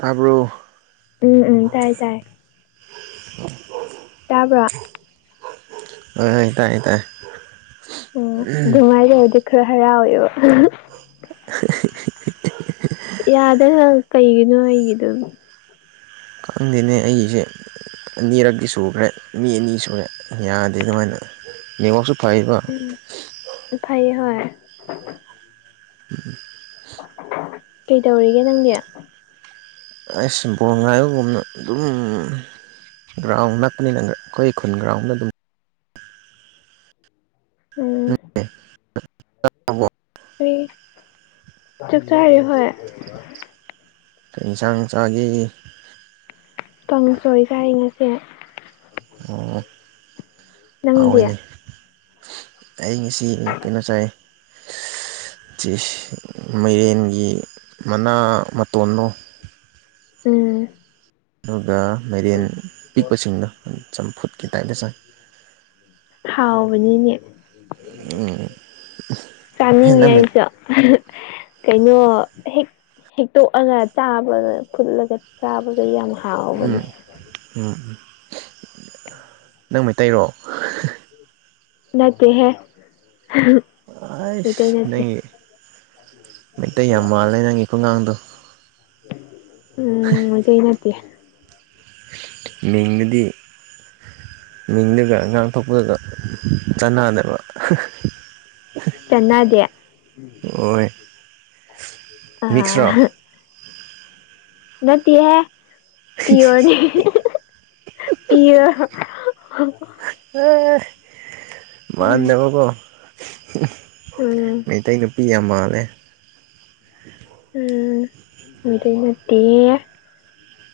ꯇꯥꯕ꯭ꯔꯣ ꯎꯝ-ꯎꯝ ꯇꯥꯏ-ꯇꯥꯏ [inaudible] ꯇꯥꯕ꯭ꯔꯥ ꯍꯣꯏ-ꯍꯣꯏ ꯇꯥꯏꯌꯦ -ꯇꯥꯏꯌꯦ ꯎꯝ ꯗꯨꯃꯥꯏꯗꯧꫪꯗꯤ ꯈꯔ ꯍꯔꯥꯎꯋꯦꯕ [inaudible] ꯌꯥꯗꯦ ꯍꯪ ꯀꯩꯒꯤꯅꯣ ꯑꯩꯒꯤꯗꯨꯕꯨ ꯈꯪꯗꯦꯅꯦ ꯑꯩꯌꯤꯁꯦ ꯑꯅꯤꯔꯛꯀꯤ ꯁꯨꯈ꯭ꯔꯦ ꯃꯤ ꯑꯅꯤ ꯁꯨꯔꯦ ꯌꯥꯗꯦ ꯑꯗꯨꯃꯥꯏꯅ ꯅꯦꯠꯋꯥꯛꯁꯨ ꯐꯩꯋꯦꯕ ꯎꯝ ꯐꯩꯌꯦ ꯍꯣꯏ ꯀꯩꯗꯧꯔꯤꯒꯦ ꯅꯪꯗꯤ ꯑꯩꯁ ꯕꯣꯜ ꯉꯥꯏꯕꯒꯨꯝꯅ ꯑꯗꯨꯝ ꯒ꯭ꯔꯥꯎꯟ ꯅꯛꯄꯅꯤꯅꯒ ꯑꯩꯈꯣꯏ ꯈꯨꯟ ꯒ꯭ꯔꯥꯎꯟꯗ ꯑꯗꯨꯝ ꯎꯝ ꯑꯝ [unintelligible] ꯍꯨꯏ ꯆꯥꯛ ꯆꯥꯔꯤ ꯍꯣꯏ ꯀꯩ ꯏꯟꯁꯥꯡ ꯆꯥꯒꯦ ꯀꯥꯡꯁꯣꯏ ꯆꯥꯏ ꯉꯁꯤ ꯑꯣ ꯅꯪꯗꯤ ꯍꯥꯎꯋꯦꯅꯦ ꯑꯩ ꯉꯁꯤ ꯎꯝ ꯀꯩꯅꯣ ꯆꯥꯏꯌꯦ ꯃꯩꯔꯦꯟꯒꯤ ꯃꯅꯥ- ꯃꯇꯣꯟꯗꯣ ꯎꯝ ꯑꯗꯨꯒꯥ ꯃꯩꯔꯦꯟ ꯄꯤꯛꯄꯁꯤꯡꯗꯣ ꯆꯝꯐꯨꯠꯀꯤ ꯇꯥꯏꯟꯗ ꯆꯥꯏ ꯍꯥꯎꯕꯅꯤꯅꯦ ꯎꯝ ꯍꯦ ꯆꯥꯅꯤꯡꯉꯤ ꯅꯪ ꯑꯩꯁꯨ ꯀꯩꯅꯣ ꯍꯦꯛ ꯍꯦꯛꯇꯣꯛꯑꯒ ꯆꯥꯕ ꯐꯨꯠꯂꯒ ꯆꯥꯕꯗꯣ ꯌꯥꯝ ꯍꯥꯎꯕꯅꯦ ꯎꯝ ꯎꯝ ꯅꯪ ꯃꯩꯇꯩꯔꯣ ꯅꯠꯇꯦꯍꯦ ꯃꯩꯇꯩ ꯑꯩꯁ ꯅꯠꯇꯦ ꯅꯪꯒꯤ ꯃꯩꯇꯩ ꯌꯥꯝ ꯃꯥꯜꯂꯦ ꯅꯪꯒꯤ ꯈꯨꯉꯥꯡꯗꯣ ꯎꯝ ꯃꯩꯇꯩ ꯅꯠꯇꯦ ꯃꯤꯡꯒꯗꯤ ꯃꯤꯡꯗꯨꯒ ꯉꯥꯡꯊꯣꯛꯄꯒ ꯆꯥꯟꯅꯗꯕ ꯆꯥꯟꯅꯗꯦ ꯍꯣꯏ ꯑ ꯃꯤꯛꯁꯔꯣ ꯅꯠꯇꯦꯍꯦ ꯄꯤꯌꯣꫪꯅꯤ ꯄꯤꯌꯣꯔ ꯎꯝ ꯃꯥꯟꯗꯕꯀꯣ ꯎꯝ ꯃꯩꯇꯩ ꯅꯨꯄꯤ ꯌꯥꯝ ꯃꯥꯜꯂꯦ ꯎꯝ ꯃꯩꯇꯩ ꯅꯠꯇꯤꯌꯦ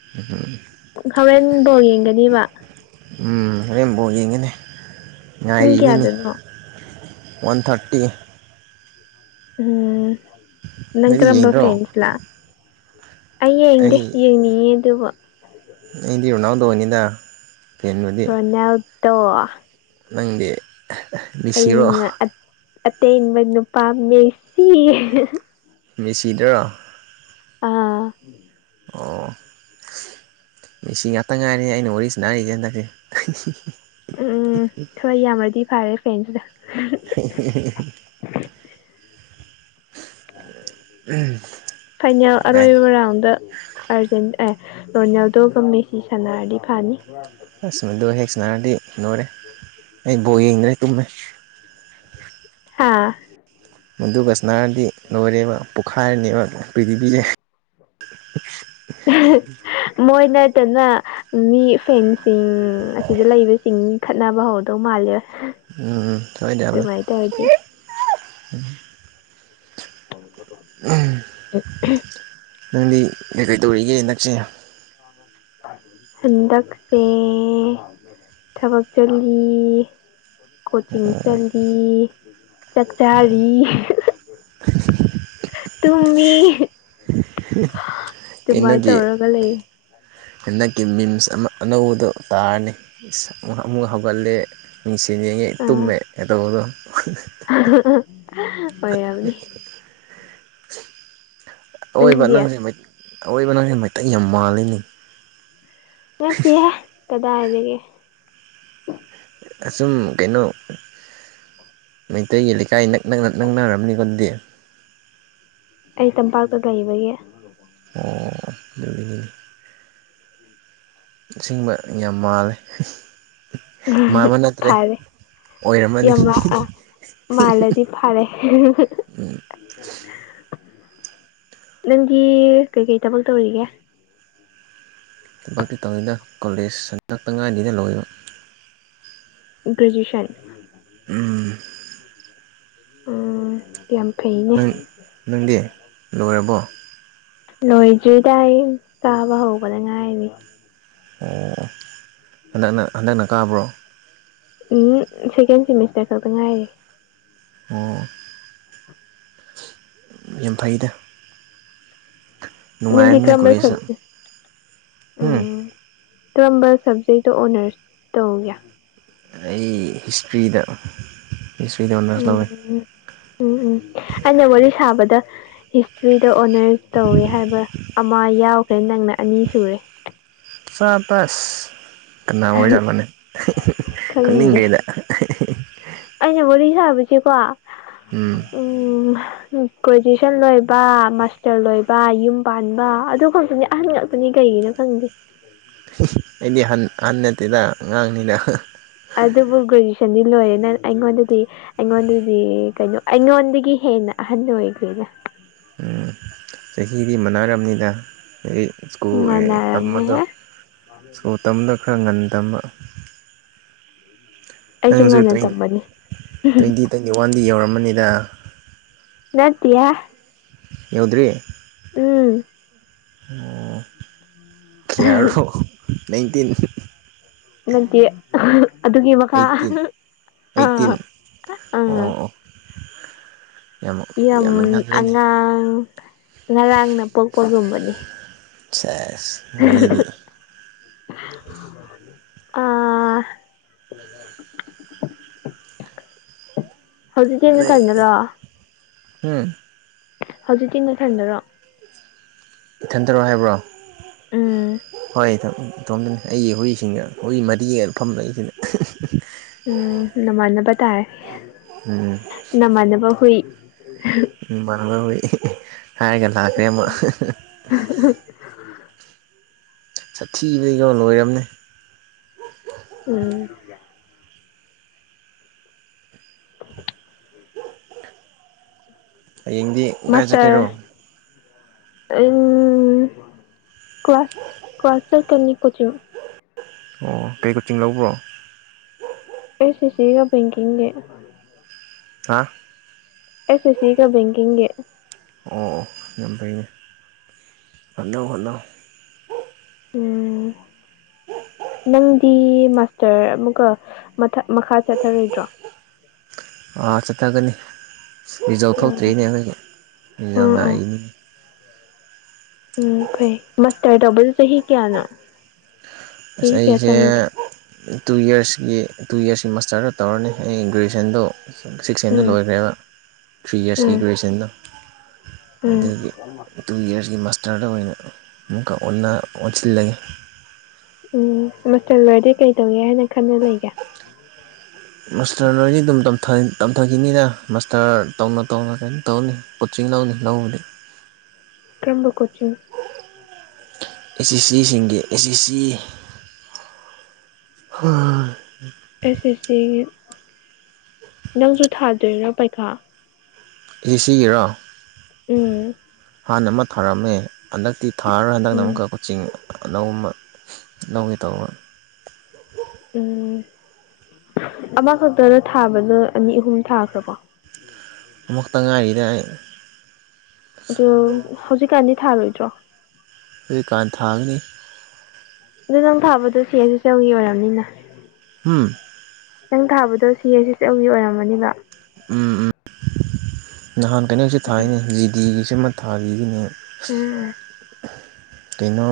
[unintelligible] ꯍꯧꯔꯦꯟ ꯕꯣꯟ ꯌꯦꯡꯒꯅꯤꯕ ꯎꯝ ꯍꯣꯔꯦꯟ ꯕꯣꯟ ꯌꯦꯡꯒꯅꯦ ꯄꯨꯡ ꯉꯥꯢꯔꯤꯅꯤꯅꯦ ꯀꯌꯥꯗꯅꯣ ꯋꯥꯟ ꯊꯥꯔꯇꯤ ꯎꯝ ꯅꯪ ꯅꯣꯏꯗꯤ ꯀꯔꯝꯕ ꯌꯦꯡꯗ꯭ꯔꯣ ꯐꯦꯟꯁꯂ ꯑꯩ ꯌꯦꯡꯗꯦ ꯌꯦꯡꯅꯤꯡꯉꯤ ꯑꯗꯨꯕꯨ ꯑꯦꯗꯤ ꯔꯣꯅꯥꯜꯗꯣꯅꯤꯗ ꯐꯦꯟꯕꯨꯗꯤ ꯔꯣꯅꯥꯜꯇꯣ ꯅꯪꯗꯤ ꯃꯦꯁꯤꯔꯣ ꯑꯩꯅ ꯑꯠ ꯑꯠꯇꯦꯟꯕ ꯅꯨꯄꯥ ꯃꯦꯁꯤ ꯃꯦꯁꯤꯗꯔꯣ ꯑꯥ ꯑꯣ ꯃꯤꯁꯤ ꯉꯥꯛꯇ ꯉꯥꯢꯔꯦꯍꯦ ꯑꯩꯅ ꯋꯥꯔꯤ ꯁꯅꯥꯔꯤꯖꯦ ꯍꯟꯗꯛꯇꯤ ꯎꯝ ꯎꯝ ꯈꯔ ꯌꯥꯝꯃꯗꯤ ꯐꯔꯦ ꯐ꯭ꯦꯟꯁꯤꯗ [unintelligible] ꯐꯥꯢꯅꯦꯜ ꯀꯥꯏ ꯑꯔꯣꯢꯕ ꯔꯥꯎꯟꯗ ꯑꯥꯔꯖꯦꯟ ꯑꯦ ꯔꯣꯅꯥꯜꯗꯣꯒ ꯃꯦꯁꯤ ꯁꯥꯟꯅꯔꯗꯤ ꯐꯅꯤ ꯑꯁ ꯃꯗꯨ ꯍꯦꯛ ꯁꯟꯅꯔꯗꯤ ꯂꯣꯢꯔꯦ ꯑꯩ ꯕꯣ ꯌꯦꯡꯗ꯭ꯔꯦ ꯇꯨꯝꯃꯦ ꯍꯥ ꯃꯨꯗꯨꯒꯁꯅꯥꯔꯗꯤ ꯂꯣꯢꯔꯦꯕ ꯄꯣꯛꯈꯥꯢꯔꯅꯤꯕ ꯄ꯭ꯔꯤꯊꯤꯕꯤꯖꯦ ꯑꯍ ꯃꯣꯢ ꯅꯠꯇꯅ ꯃꯤ ꯐꯦꯟꯁ ꯁꯤꯡ ꯑꯁꯤꯗ ꯂꯩꯕꯁꯤꯡ ꯈꯠꯅꯕ ꯍꯧꯗꯧ ꯃꯥꯜꯂꯦ ꯎꯝ ꯎꯝ ꯁꯣꯢꯗꯦ ꯌꯥꯝꯅ ꯑꯗꯨꯃꯥꯏꯅ ꯇꯧꯔꯗꯤ [unintelligible] [unintelligible] ꯎꯝ ꯅꯪꯗꯤ ꯀꯩꯀꯩ ꯇꯧꯔꯤꯒꯦ ꯏꯟꯗꯛꯁꯦ ꯍꯟꯗꯛꯁꯦ ꯊꯕꯛ ꯆꯠꯂꯤ ꯀꯣꯆꯤꯡ ꯆꯜꯂꯤ ꯆꯥꯛꯆꯥꯔꯤ ꯇꯨꯝꯃꯤ ꯗꯨꯃꯥꯢ ꯀꯩꯅꯣꯒꯤ ꯇꯧꯔꯒ ꯂꯩꯌꯦ ꯍꯟꯗꯛꯀꯤ ꯃꯤꯝꯁ ꯑꯃ ꯑꯅꯧꯕꯗꯣ ꯇꯥꯔꯅꯤ ꯨ ꯑꯃꯨ ꯑꯃꯨꯛ ꯍꯧꯒꯠꯂꯦ ꯃꯤꯡꯁꯦꯟ ꯌꯦꯡꯉꯦ ꯑꯥ ꯇꯨꯝꯃꯦ ꯀꯇꯧꯕꯗꯣ [unintelligible] ꯑꯑꯣꯢꯕ ꯅꯪꯗꯤ ꯅꯪꯁꯦ ꯃꯩꯠ ꯑꯑꯣꯢꯕ ꯅꯪꯁꯦ ꯃꯩꯇꯩ ꯌꯥꯝ ꯃꯥꯜꯂꯤꯅꯦ ꯅꯠꯇꯦꯍꯦ ꯀꯗꯥꯢꯗꯒꯤ ꯑꯁꯨꯝ ꯀꯩꯅꯣ ꯃꯩꯇꯩꯒꯤ ꯂꯩꯀꯥꯢ ꯅꯛ ꯅꯛꯅ ꯅꯛꯅꯔꯝꯅꯤꯀꯣ ꯑꯗꯨꯗꯤ ꯑꯩ ꯇꯝꯄꯥꯛꯇ ꯗꯩꯕꯒꯤ ꯑꯣ ꯑꯗꯨꯗꯤ ꯑꯁꯤꯡꯕ ꯌꯥꯝ ꯃꯥꯜꯂꯦ ꯎꯝ ꯃꯥꯟꯕ ꯅꯠꯇ꯭ꯔꯦ ꯐꯔꯦ ꯑꯣꯏꯔꯝꯃꯅꯤ ꯌꯥꯝ ꯃ ꯑ ꯃꯥꯜꯂꯗꯤ ꯐꯔꯦ ꯅꯪꯒꯤ ꯀꯩꯀꯩ ꯊꯕꯛ ꯇꯧꯔꯤꯒꯦ ꯊꯕꯛꯇꯤ ꯇꯧꯏꯗ ꯀꯣꯂꯦꯖ ꯁꯟꯇꯛꯇ ꯉꯥꯏꯅꯤꯅ ꯂꯣꯏꯕ ꯒ꯭ꯔꯦꯖꯨꯌꯦꯁꯟ ꯎꯝ ꯎꯝ ꯌꯥꯝ ꯐꯩꯅꯦ ꯅꯪ ꯅꯪꯗꯤ ꯂꯣꯏꯔꯕꯣ ꯂꯣꯏꯗ꯭ꯔꯤꯗ ꯑꯩ ꯇꯥꯕ ꯍꯧꯕꯗ ꯉꯥꯏꯔꯤꯅꯤ ꯑꯣ ꯍꯟꯗꯛꯅ ꯍꯟꯗꯛꯅ ꯀꯥꯕ꯭ꯔꯣ ꯎꯝ ꯁꯦꯀꯦꯟ ꯁꯦꯃꯤꯁꯇꯔ ꯈꯛꯇ ꯉꯥꯏꯔꯤ꯫ ꯑꯣ ꯌꯥꯝ ꯐꯩꯗ꯫ ꯅꯗꯤ ꯅꯨꯡꯉꯥꯏꯕꯅꯦ ꯀꯔꯝꯕ ꯀꯣꯂꯦꯖꯇ ꯁꯕꯖ ꯎꯝ꯫ ꯀꯔꯝꯕ ꯁꯕꯖꯦꯛꯇ ꯑꯣꯅꯔꯁ ꯇꯧꯒꯦ꯫ ꯑꯩ ꯍꯤꯁꯇ꯭ꯔꯤꯗ ꯍꯤꯁꯇ꯭ꯔꯤꯗ ꯑꯣꯅꯔꯁ ꯎꯝ ꯂꯧꯋꯦ꯫ ꯎꯝ ꯎꯝ ꯎꯝ ꯑꯩꯅ ꯋꯥꯔꯤ ꯁꯥꯕꯗ ꯍꯤꯁ ꯊ꯭ꯔꯤꯗ ꯑꯣꯅꯔꯁ ꯇꯧꯋꯦ ꯍꯥꯏꯕ ꯑꯃ ꯌꯥꯎꯈ꯭ꯔꯦ ꯅꯪꯅ ꯑꯅꯤ ꯁꯨꯔꯦ꯫ ꯁꯕꯁ ꯀꯅꯥ ꯑꯣꯏꯔꯖꯥꯠꯅꯣꯅꯦ ꯈꯪꯗꯦ ꯈꯪꯅꯤꯡꯒꯔꯦꯗ꯫ ꯑꯩꯅ ꯋꯥꯔꯤ ꯁꯥꯕꯁꯦꯀꯣ ꯎꯝ ꯎꯝ꯫ ꯀꯣꯖꯦꯁꯟ ꯂꯣꯏꯕ ꯃꯥꯁꯇꯔ ꯂꯣꯏꯕ ꯌꯨꯝ ꯄꯥꯟꯕ ꯑꯗꯨꯒꯛꯇꯅꯤ꯫ ꯑꯍꯟ ꯉꯥꯛꯇꯅꯤ ꯀꯩꯒꯤꯅꯣ ꯈꯪꯗꯦ꯫ ꯑꯩꯗꯤ ꯍꯟ ꯑꯍꯟ ꯅꯠꯇꯦꯗ ꯑꯉꯥꯡꯅꯤꯅ꯫ ꯑꯗꯨꯕꯨ ꯒꯔꯦꯖꯦꯁꯟꯗꯤ ꯂꯣꯏꯔꯦ ꯅꯪ ꯑꯩꯉꯣꯟꯗꯗꯤ꯫ ꯑꯩꯉꯣꯟꯗꯗꯤ ꯀꯩꯅꯣ ꯑꯩꯉꯣꯟꯗꯒꯤ ꯍꯦꯟꯅ ꯑꯍꯟ ꯑꯣꯏꯒ꯭ꯔꯦꯗ꯫ ꯎꯝ ꯆꯥꯍꯤꯗꯤ ꯃꯅꯔꯝꯅꯤꯗ ꯑꯩ ꯁ꯭ꯀꯨꯜ ꯇꯝꯕꯗꯣ ꯃꯥꯟꯅꯔꯝꯃꯣꯏꯍꯦ ꯁ꯭ꯀꯨꯜ ꯇꯝꯕꯗ ꯈꯔ ꯉꯟꯅ ꯊꯝꯕ꯫ ꯑꯩꯁꯨ ꯅꯪꯖꯨ ꯉꯟꯅ ꯇ꯭ꯋꯦꯟ ꯇꯝꯕꯅꯦ ꯇ꯭ꯋꯦꯟꯇꯤ ꯇ꯭ꯋꯦꯟꯇꯤ ꯋꯥꯟꯗꯤ ꯌꯧꯔꯝꯃꯅꯤꯗ꯫ ꯅꯠꯇꯤꯌꯥ꯫ ꯌꯥꯎꯗ꯭ꯔꯤ꯫ ꯎꯝ꯫ ꯑꯣ ꯀꯌꯥꯔꯣ ꯅꯥꯏꯟꯇꯤꯟ꯫ ꯅꯠꯇꯦ ꯑꯗꯨꯒꯤ ꯃꯈꯥ ꯑꯩꯠꯇꯤꯟ ꯑꯥ ꯑꯩꯠꯇꯤꯟ ꯑꯥ꯫ ꯑꯣ ꯑꯣ ꯌꯥꯝ ꯌꯥꯝꯅ ꯉꯜꯂꯦꯅꯦ ꯑꯉꯥꯡ ꯉꯔꯥꯡꯅ ꯄꯣꯛꯄꯒꯨꯝꯕꯅꯤ꯫ ꯁꯦꯁ ꯋꯥꯔꯤꯗꯤ꯫ [unintelligible] ꯍꯧꯖꯤꯛꯇꯤ ꯅꯣꯏ ꯅꯊꯟꯗꯔꯣ ꯍꯨꯝ꯫ ꯍꯧꯖꯤꯛꯇꯤ ꯅꯊꯟꯗꯔꯣ꯫ ꯏꯊꯟꯇꯔꯣ ꯍꯥꯏꯕ꯭ꯔꯣ? ꯎꯝ꯫ ꯑꯩ [unintelligible] ꯊꯣꯝꯗꯅꯤ ꯑꯩꯒꯤ ꯍꯨꯏꯁꯤꯡꯅ ꯍꯨꯏ ꯃꯔꯤꯅ ꯐꯝ ꯂꯩꯁꯤꯅꯦ꯫ ꯎꯝ ꯅꯃꯥꯟꯅꯕ ꯇꯥꯔꯦ꯫ ꯎꯝ꯫ ꯅꯃꯥꯟꯅꯕ ꯍꯨꯏ꯫ ꯏꯃꯥꯟꯅꯕ ꯍꯨꯏ ꯍꯥꯏꯔꯒ ꯂꯥꯛꯈ꯭ꯔꯦ ꯃꯣꯏ꯫ [unintelligible] ꯁꯥꯊꯤꯕꯗꯤꯀꯣ ꯂꯣꯏꯔꯝꯅꯦ꯫ ꯎꯝ꯫ ꯍꯌꯦꯡꯗꯤ꯫ ꯀꯥꯏ ꯃꯥꯁꯇꯔ ꯆꯠꯀꯦꯔꯣ [unintelligible] ꯀ꯭ꯂꯥꯁ ꯀ꯭ꯂꯥꯁ ꯆꯠꯀꯥꯅꯤ ꯀꯣꯆꯤꯡ ꯑꯣ ꯀꯩ ꯀꯣꯆꯤꯡ ꯂꯧꯕ꯭ꯔꯣ ꯑꯦꯁ ꯑꯦꯁ ꯁꯤ ꯒꯥ ꯕꯦꯡꯀꯤꯡꯒꯤ ꯍꯥ ꯑꯦꯁ ꯑꯦꯁ ꯁꯤꯒꯥ ꯕꯦꯡꯀꯤꯡꯒꯤ ꯑꯣ ꯌꯥꯝ ꯐꯩꯅꯦ ꯍꯣꯠꯅꯧ ꯍꯣꯠꯅꯧ ꯎꯝ ꯅꯪꯗꯤ ꯃꯥꯁꯇꯔ ꯑꯃꯨꯛꯀꯥ ꯃꯊꯥ ꯃꯈꯥ ꯆꯠꯊꯔꯣꯏꯗ꯭ꯔꯣ ꯑꯥ ꯆꯠꯊꯥꯒꯅꯤ ꯔꯤꯖꯥꯜ ꯎꯝ ꯊꯣꯛꯇ꯭ꯔꯤꯅꯦ ꯑꯈꯣꯏꯒꯤ ꯔꯤꯖꯜ ꯎꯝ ꯎꯝ ꯉꯥꯛꯏꯔꯤꯅꯤ ꯎꯝ ꯐꯩ ꯃꯁꯇꯔ ꯇꯧꯕꯗꯨ ꯆꯍꯤ ꯀꯌꯥꯅꯣ ꯑꯁ ꯆꯍꯤ ꯀꯌꯥ ꯑꯩꯖꯦ ꯆꯪꯒꯦ ꯇꯨ ꯌꯔꯁꯀꯤ ꯇꯨ ꯌꯔꯁꯀꯤ ꯃꯥꯁꯇꯔꯗ ꯇꯧꯔꯅꯤ ꯑꯩ ꯒ꯭ꯔꯦꯖꯨꯑꯦꯁꯟꯗꯣ ꯁꯤꯛꯁ ꯍꯦꯟꯗꯥ ꯎꯝ ꯂꯣꯏꯈ꯭ꯔꯦꯕ ꯊ꯭ꯔꯤ ꯌꯥꯔꯁꯀꯤ ꯎꯝ ꯒ꯭ꯔꯦꯖꯨꯌꯦꯁꯟꯗꯣ ꯎꯝ ꯑꯗꯨꯒꯤ ꯇꯨ ꯌꯔꯁꯀꯤ ꯃꯥꯁꯇꯔꯗꯥ ꯑꯣꯏꯅ ꯑꯃꯨꯛꯀꯥ ꯑꯣꯟꯅ ꯑꯣꯟꯁꯤꯜꯂꯒꯦ ꯎꯝ ꯃꯥꯁꯇꯔ ꯂꯣꯏꯔꯥꯗꯤ ꯀꯩ ꯇꯧꯒꯦ ꯍꯥꯏꯅ ꯈꯟꯅ ꯂꯩꯒꯦ [inaudible] ꯃꯥꯁꯇꯔ ꯂꯣꯏꯗꯤ ꯑꯗꯨꯝ ꯇꯝꯊꯥ ꯇꯝꯊꯥꯈꯤꯅꯤꯗꯥ ꯃꯥꯁꯇꯔ ꯇꯧꯅ ꯇꯧꯅ ꯀꯩꯅꯝ ꯇꯧꯅꯤ ꯀꯣꯆꯤꯡ ꯂꯥꯎꯅꯤ ꯂꯧꯕꯗꯤ ꯀꯔꯥꯝꯕ ꯀꯣꯆꯤꯡ ꯑꯦꯁ ꯁꯤ ꯁꯤ ꯁꯤꯡꯒꯤ ꯑꯦꯁ ꯁꯤ ꯁꯤ ꯍꯥ ꯑꯦꯁ ꯑꯦꯁ ꯁꯤꯒꯤ ꯅꯪꯖꯨ ꯊꯥꯗꯣꯏꯔꯥ ꯄꯩꯈꯥ ꯑꯦ ꯁꯤꯒꯤꯔꯣ ꯎꯝ ꯍꯥꯟꯅ ꯑꯃ ꯊꯥꯔꯝꯃꯦ ꯍꯟꯗꯛꯇꯤ ꯊꯥꯔꯔꯣꯏ ꯍꯟꯗꯛꯅ ꯎꯝ ꯑꯃꯨꯛꯀꯥ ꯀꯣꯠ ꯆꯤꯡ ꯑꯅꯧꯝꯕ ꯂꯧꯒꯦ ꯇꯧꯕ ꯎꯝ ꯑꯃꯈꯛꯇꯥꯗ ꯊꯥꯕꯗꯣ ꯑꯅꯤ ꯑꯍꯨꯝ ꯊꯥꯈ꯭ꯔꯥꯕꯣ ꯑꯃꯈꯛꯇꯥ ꯉꯥꯏꯔꯤꯗ ꯑꯩ ꯑꯗꯨ ꯍꯧꯖꯤꯛꯀꯥꯟꯗꯤ ꯊꯥꯔꯣꯏꯗ꯭ꯔꯣ ꯍꯧꯖꯤꯛꯀꯥꯟ ꯊꯥꯒꯅꯤ ꯑꯗꯣ ꯅꯪ ꯊꯥꯕꯗꯣ ꯁꯤ ꯍꯩꯁ ꯑꯦꯁ ꯑꯦꯜꯒꯤ ꯑꯣꯏꯔꯝꯅꯤꯅ [unintelligible] ꯅꯪ ꯊꯥꯕꯗꯣ ꯁꯤ ꯍꯩꯁ ꯑꯦꯁ ꯑꯦꯜꯒꯤ ꯑꯣꯏꯔꯝꯃꯅꯤꯕ ꯎꯝ ꯎꯝ ꯅꯍꯥꯟ ꯀꯩꯅꯣꯁꯨ ꯎꯝ ꯊꯥꯏꯅꯦ ꯖꯤꯗꯤꯒꯤꯁꯨ ꯑꯃ ꯊꯥꯒꯤꯕꯅꯤ ꯎꯝ ꯀꯩꯅꯣ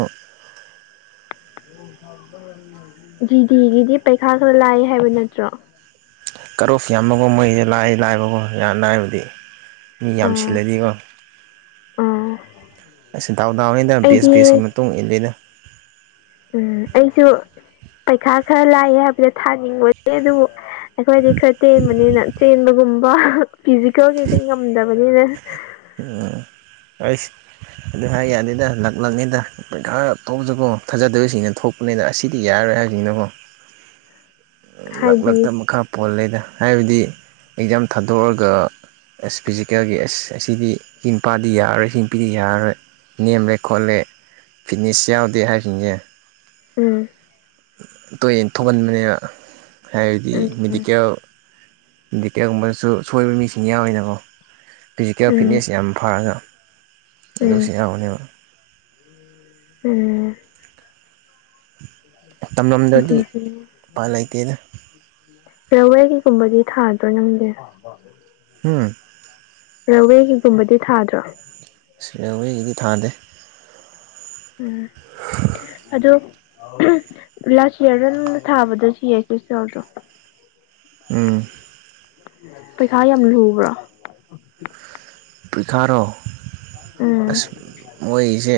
ꯖꯤꯗꯤꯒꯤꯗꯤ ꯄꯩꯈꯥ ꯈꯔ ꯂꯥꯏ ꯍꯥꯏꯕ ꯅꯠꯇ꯭ꯔꯣ ꯀꯠꯑꯣꯐ ꯌꯥꯝꯃꯒ ꯃꯣꯏꯖꯦ ꯂꯥꯏ ꯂꯥꯏꯕꯀꯣ ꯌꯥꯝ ꯂꯥꯏꯕꯗꯤ ꯃꯤ ꯌꯥꯝꯁꯤꯜꯂꯗꯤꯀꯣ ꯎꯝ ꯑꯩꯁ ꯗꯥꯎ ꯗꯥꯎꯅꯤꯗ ꯕꯦꯁ ꯕꯦꯁꯀꯤ ꯃꯇꯨꯡ ꯏꯟꯂꯤꯗꯥ ꯎꯝ ꯑꯩꯁꯨ ꯄꯩꯈꯥ ꯈꯔ ꯂꯥꯏ ꯍꯥꯏꯕꯗꯣ ꯊꯥꯅꯤꯡꯕꯅꯤ ꯑꯗꯨꯕꯨ ꯑꯩꯈꯣꯏꯗꯤ ꯈꯔ ꯇꯦꯟꯕꯅꯤꯅ ꯆꯦꯟꯕꯒꯨꯝꯕ ꯐꯤꯖꯤꯀꯦꯜꯒꯤꯗꯤ ꯉꯝꯗꯕꯅꯤꯅ ꯎꯝ ꯑꯩꯁ ꯑꯗꯨ ꯍꯥꯏ ꯌꯥꯗꯦꯗ ꯂꯛ ꯂꯛꯅꯤꯗꯥ ꯄꯩꯈꯥ ꯊꯣꯛꯄꯖꯨꯀꯣ ꯊꯥꯖꯗꯕꯁꯤꯡꯅ ꯊꯣꯛꯄꯅꯤꯗꯥ ꯑꯁꯤꯗꯤ ꯌꯥꯔꯣꯏ ꯍꯥꯏꯕꯖꯤꯡꯅꯀꯣ ꯎꯝ ꯂꯛ ꯍꯥꯏꯗꯤ ꯂꯛꯇꯥ ꯃꯈꯥ ꯄꯣꯜꯂꯦꯗꯥ ꯍꯥꯏꯕꯗꯤ ꯑꯦꯛꯖꯥꯝ ꯊꯥꯗꯣꯛꯔꯒꯥ ꯑꯦꯁ ꯐꯤꯖꯤꯀꯦꯜꯒꯤ ꯑꯦꯁ ꯑꯁꯤꯗꯤ ꯁꯤꯅꯨꯄꯥꯗꯤ ꯌꯥꯔꯔꯣꯏ ꯁꯤ ꯅꯨꯄꯤꯗꯤ ꯌꯥꯔꯔꯣꯏ ꯅꯦꯝꯂꯦ ꯈꯣꯠꯂꯦ ꯐꯤꯠꯅꯦꯁ ꯌꯥꯎꯗꯦ ꯍꯥꯏꯕꯁꯤꯡꯁꯦ ꯎꯝ ꯇꯣꯏꯅ ꯊꯣꯛꯍꯟꯕꯅꯦꯅ ꯍꯥꯏꯕꯗꯤ ꯎꯝ ꯃꯦꯗꯤꯀꯦꯜ ꯃꯦꯗꯤꯀꯦꯜꯒꯨꯝꯕꯗꯁꯨ ꯁꯣꯏꯕ ꯃꯤꯁꯤꯡ ꯌꯥꯎꯔꯤꯅꯀꯣ ꯐꯤꯖꯤꯀꯦꯜ ꯎꯝ ꯐꯤꯠꯅꯦꯁ ꯌꯥꯝ ꯐꯔꯒ ꯑꯗꯨꯁꯨ ꯎꯝ ꯌꯥꯎꯅꯦꯕ ꯎꯝ ꯇꯝꯂꯝꯗ꯭ꯔꯗꯤ ꯎꯄꯥꯏ ꯂꯩꯇꯦꯗ [unintelligible] ꯔꯦꯜꯋꯦꯒꯤꯒꯨꯝꯕꯗꯤ ꯊꯥꯗ꯭ꯔꯣ ꯅꯪꯗꯤ ꯍꯝ ꯔꯦꯜꯋꯦꯒꯤꯒꯨꯝꯕꯗꯤ ꯊꯥꯗ꯭ꯔꯣ ꯑꯁ ꯔꯦꯜꯋꯦꯒꯤꯗꯤ ꯊꯥꯗꯦ ꯎꯝ ꯑꯗꯣ ꯂꯥꯁ ꯌꯥꯔꯗ ꯅꯪꯅ ꯊꯥꯕꯗꯣ [unintelligible] ꯌꯥꯎꯗꯔꯣ ꯎꯝ ꯄꯩꯈꯥ ꯌꯥꯝ ꯂꯨꯕ꯭ꯔꯣ ꯄꯤꯈꯥꯔꯣ ꯎꯝ ꯑꯁ ꯃꯣꯏꯒꯤꯁꯦ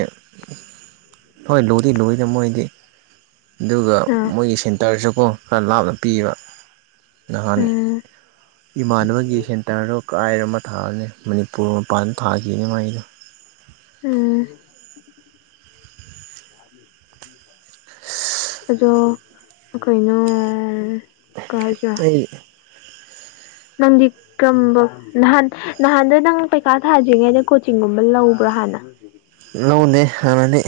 ꯍꯣꯏ ꯂꯨꯏꯗꯤ ꯂꯨꯏꯗꯥ ꯃꯣꯏꯗꯤ ꯑꯗꯨꯒꯥ ꯑꯥ ꯃꯣꯏꯒꯤ ꯁꯦꯟ ꯇꯔꯥꯁꯨꯀꯣ ꯈꯔꯥ ꯂꯥꯞꯅ ꯄꯤꯕ ꯅꯍꯥꯟ ꯎꯝ ꯏꯃꯥꯟꯅꯕꯒꯤ ꯁꯦꯟꯇꯔꯗꯣ ꯀꯥꯏꯗꯅꯣ ꯑꯃꯥ ꯊꯥꯕꯅꯦ ꯃꯅꯤꯄꯨꯔ ꯃꯄꯥꯟꯗ ꯊꯥꯈꯤꯕꯅꯦ ꯃꯥꯒꯤꯗꯣ ꯎꯝ ꯑꯗꯣ ꯀꯩꯅꯣ ꯀꯥꯏꯖꯨꯋꯥ ꯑꯩ ꯅꯪꯗꯤ ꯀꯔꯝꯕ ꯅꯍꯥꯟ ꯅꯍꯥꯟꯗꯣ ꯅꯪ ꯄꯩꯀꯥ ꯊꯥꯗ꯭ꯔꯤꯉꯩꯗ ꯀꯣꯆꯤꯡ ꯒꯨꯝꯕ ꯂꯧꯕ꯭ꯔꯥ ꯍꯥꯟꯅ ꯂꯧꯗꯦ ꯍꯥꯟꯅꯗꯤ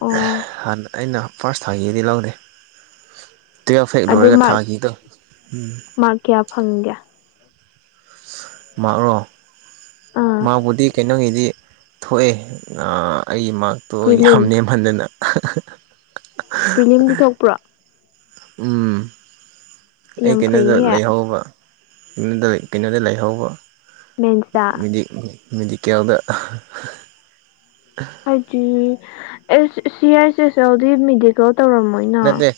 ꯑꯣ ꯍꯥꯟꯅ ꯑꯩꯅ ꯐꯥꯔꯁ ꯊꯥꯈꯤꯕꯗꯤ ꯂꯧꯗꯦ ꯇꯨꯋꯦꯞ ꯍꯦꯛ ꯑꯗꯨ ꯂꯣꯏꯔꯥꯒꯥ ꯃꯥꯔꯛ ꯊꯥꯈꯤꯗꯣ ꯎꯝ ꯃꯥꯔꯛ ꯀꯌꯥ ꯐꯪꯒꯦ ꯃꯥꯛꯔꯣ ꯑꯥ ꯃꯥꯛꯕꯨꯗꯤ ꯀꯩꯅꯣꯒꯤꯗꯤ ꯊꯣꯛꯑꯦ ꯑꯩꯒꯤ ꯃꯥꯛꯇꯣ ꯌꯥꯝ ꯄ꯭ꯔꯤꯂꯤꯝ ꯅꯦꯝꯃꯟꯗꯥꯅ ꯄ꯭ꯔꯤꯂꯤꯝꯗꯤ ꯊꯣꯛꯄ꯭ꯔꯣ ꯎꯝ ꯑꯩ ꯌꯥꯝ ꯀꯩꯅꯣꯗ ꯐꯩꯍꯦ ꯂꯩꯍꯧꯕ ꯎꯝ ꯗꯨꯏ ꯀꯩꯅꯣꯗ ꯂꯩꯍꯧꯕ ꯃꯦꯟꯁ ꯇꯥ ꯃꯦꯗꯤꯀꯦꯜꯗꯥ ꯍꯥꯏꯗꯤ ꯑꯦꯁ ꯁꯤ ꯑꯥꯏꯁ ꯑꯦꯁ ꯑꯦꯜꯗꯤ ꯃꯦꯗꯤꯀꯦꯜ ꯇꯧꯔꯝꯃꯣꯏꯅ ꯅꯠꯇꯦ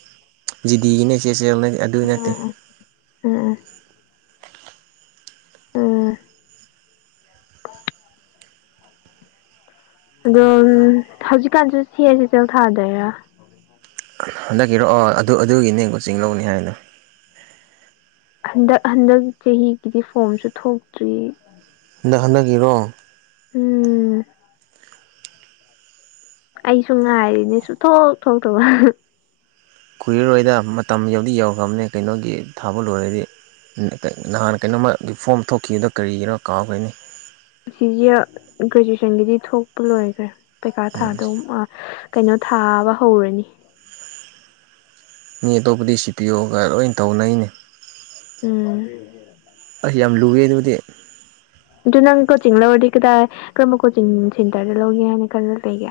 ꯖꯤꯗꯤꯒꯤꯅꯦ ꯑꯦꯁ ꯑꯦꯁ ꯑꯦꯜ‌‌‌‌ꯑꯗꯨ ꯅꯠꯇꯦ ꯎꯝ ꯎꯝ ꯎꯝ ꯑꯗꯣ ꯍꯧꯖꯤꯛꯀꯥꯟꯁꯨ ꯁꯤꯁ ꯆꯦꯜ ꯊꯥꯗꯣꯏꯔꯥ ꯍꯟꯗꯛꯀꯤꯔꯣꯑꯣ ꯑꯗꯨ ꯑꯗꯨꯒꯤꯅꯦ ꯀꯣꯆꯤꯡ ꯂꯧꯅꯤ ꯍꯥꯏꯕꯗꯣ ꯍꯟꯗꯛ ꯍꯟꯗꯛ ꯆꯍꯤꯒꯤꯗꯤ ꯐꯣꯝꯁꯨ ꯊꯣꯛꯇ꯭ꯔꯤ ꯍꯟꯗꯛ ꯍꯟꯗꯛꯒꯤꯔꯣ ꯎꯝ ꯑꯩꯁꯨ ꯉꯥꯏꯔꯤꯅꯦ ꯁꯨꯊꯣꯛ ꯊꯣꯛꯇꯥꯕ ꯀꯨꯏꯔꯥꯔꯣꯏꯗꯥ ꯃꯇꯝ ꯌꯧꯗꯤ ꯌꯧꯈ꯭ꯔꯥꯕꯅꯦ ꯀꯩꯅꯣꯒꯤ ꯊꯥꯕ ꯂꯣꯏꯔꯥꯗꯤ ꯎꯨ ꯀꯩ ꯅꯍꯥꯟ ꯀꯩꯅꯣꯃꯥꯒꯤ ꯐꯣꯝ ꯊꯣꯛꯈꯤꯕꯥꯗꯣ ꯀꯔꯤꯒꯤꯔꯣ ꯀꯥꯎꯈ꯭ꯔꯦꯅꯦ ꯁꯤꯖꯤꯑꯦꯜ ꯒ꯭ꯔꯦꯖꯨꯑꯦꯁꯟꯒꯤꯗꯤ ꯊꯣꯛꯄ ꯂꯣꯏꯈ꯭ꯔꯦ ꯄꯩꯈꯥ ꯊꯥꯗꯧ ꯃꯥꯁ ꯀꯩꯅꯣ ꯊꯥꯕ ꯍꯧꯔꯥꯅꯤ ꯃꯤ ꯑꯇꯣꯞꯄꯥꯗꯤ ꯁꯤ ꯄꯤꯌꯣꯒꯥ ꯂꯣꯏ ꯇꯧꯅꯩꯅꯦ ꯎꯨꯝ ꯑꯁ ꯌꯥꯝ ꯂꯨꯏꯌꯦ ꯑꯗꯨꯗꯤ ꯑꯗꯨ ꯅꯪ ꯀꯣꯆꯤꯡ ꯂꯧꯔꯥꯗꯤ ꯀꯗꯥꯏ ꯀꯔꯝꯕ ꯀꯣꯆꯤꯡ ꯁꯦꯟꯇꯔꯗꯥ ꯂꯧꯒꯦ ꯍꯥꯏꯅ ꯈꯜꯂꯥ ꯂꯩꯒꯦ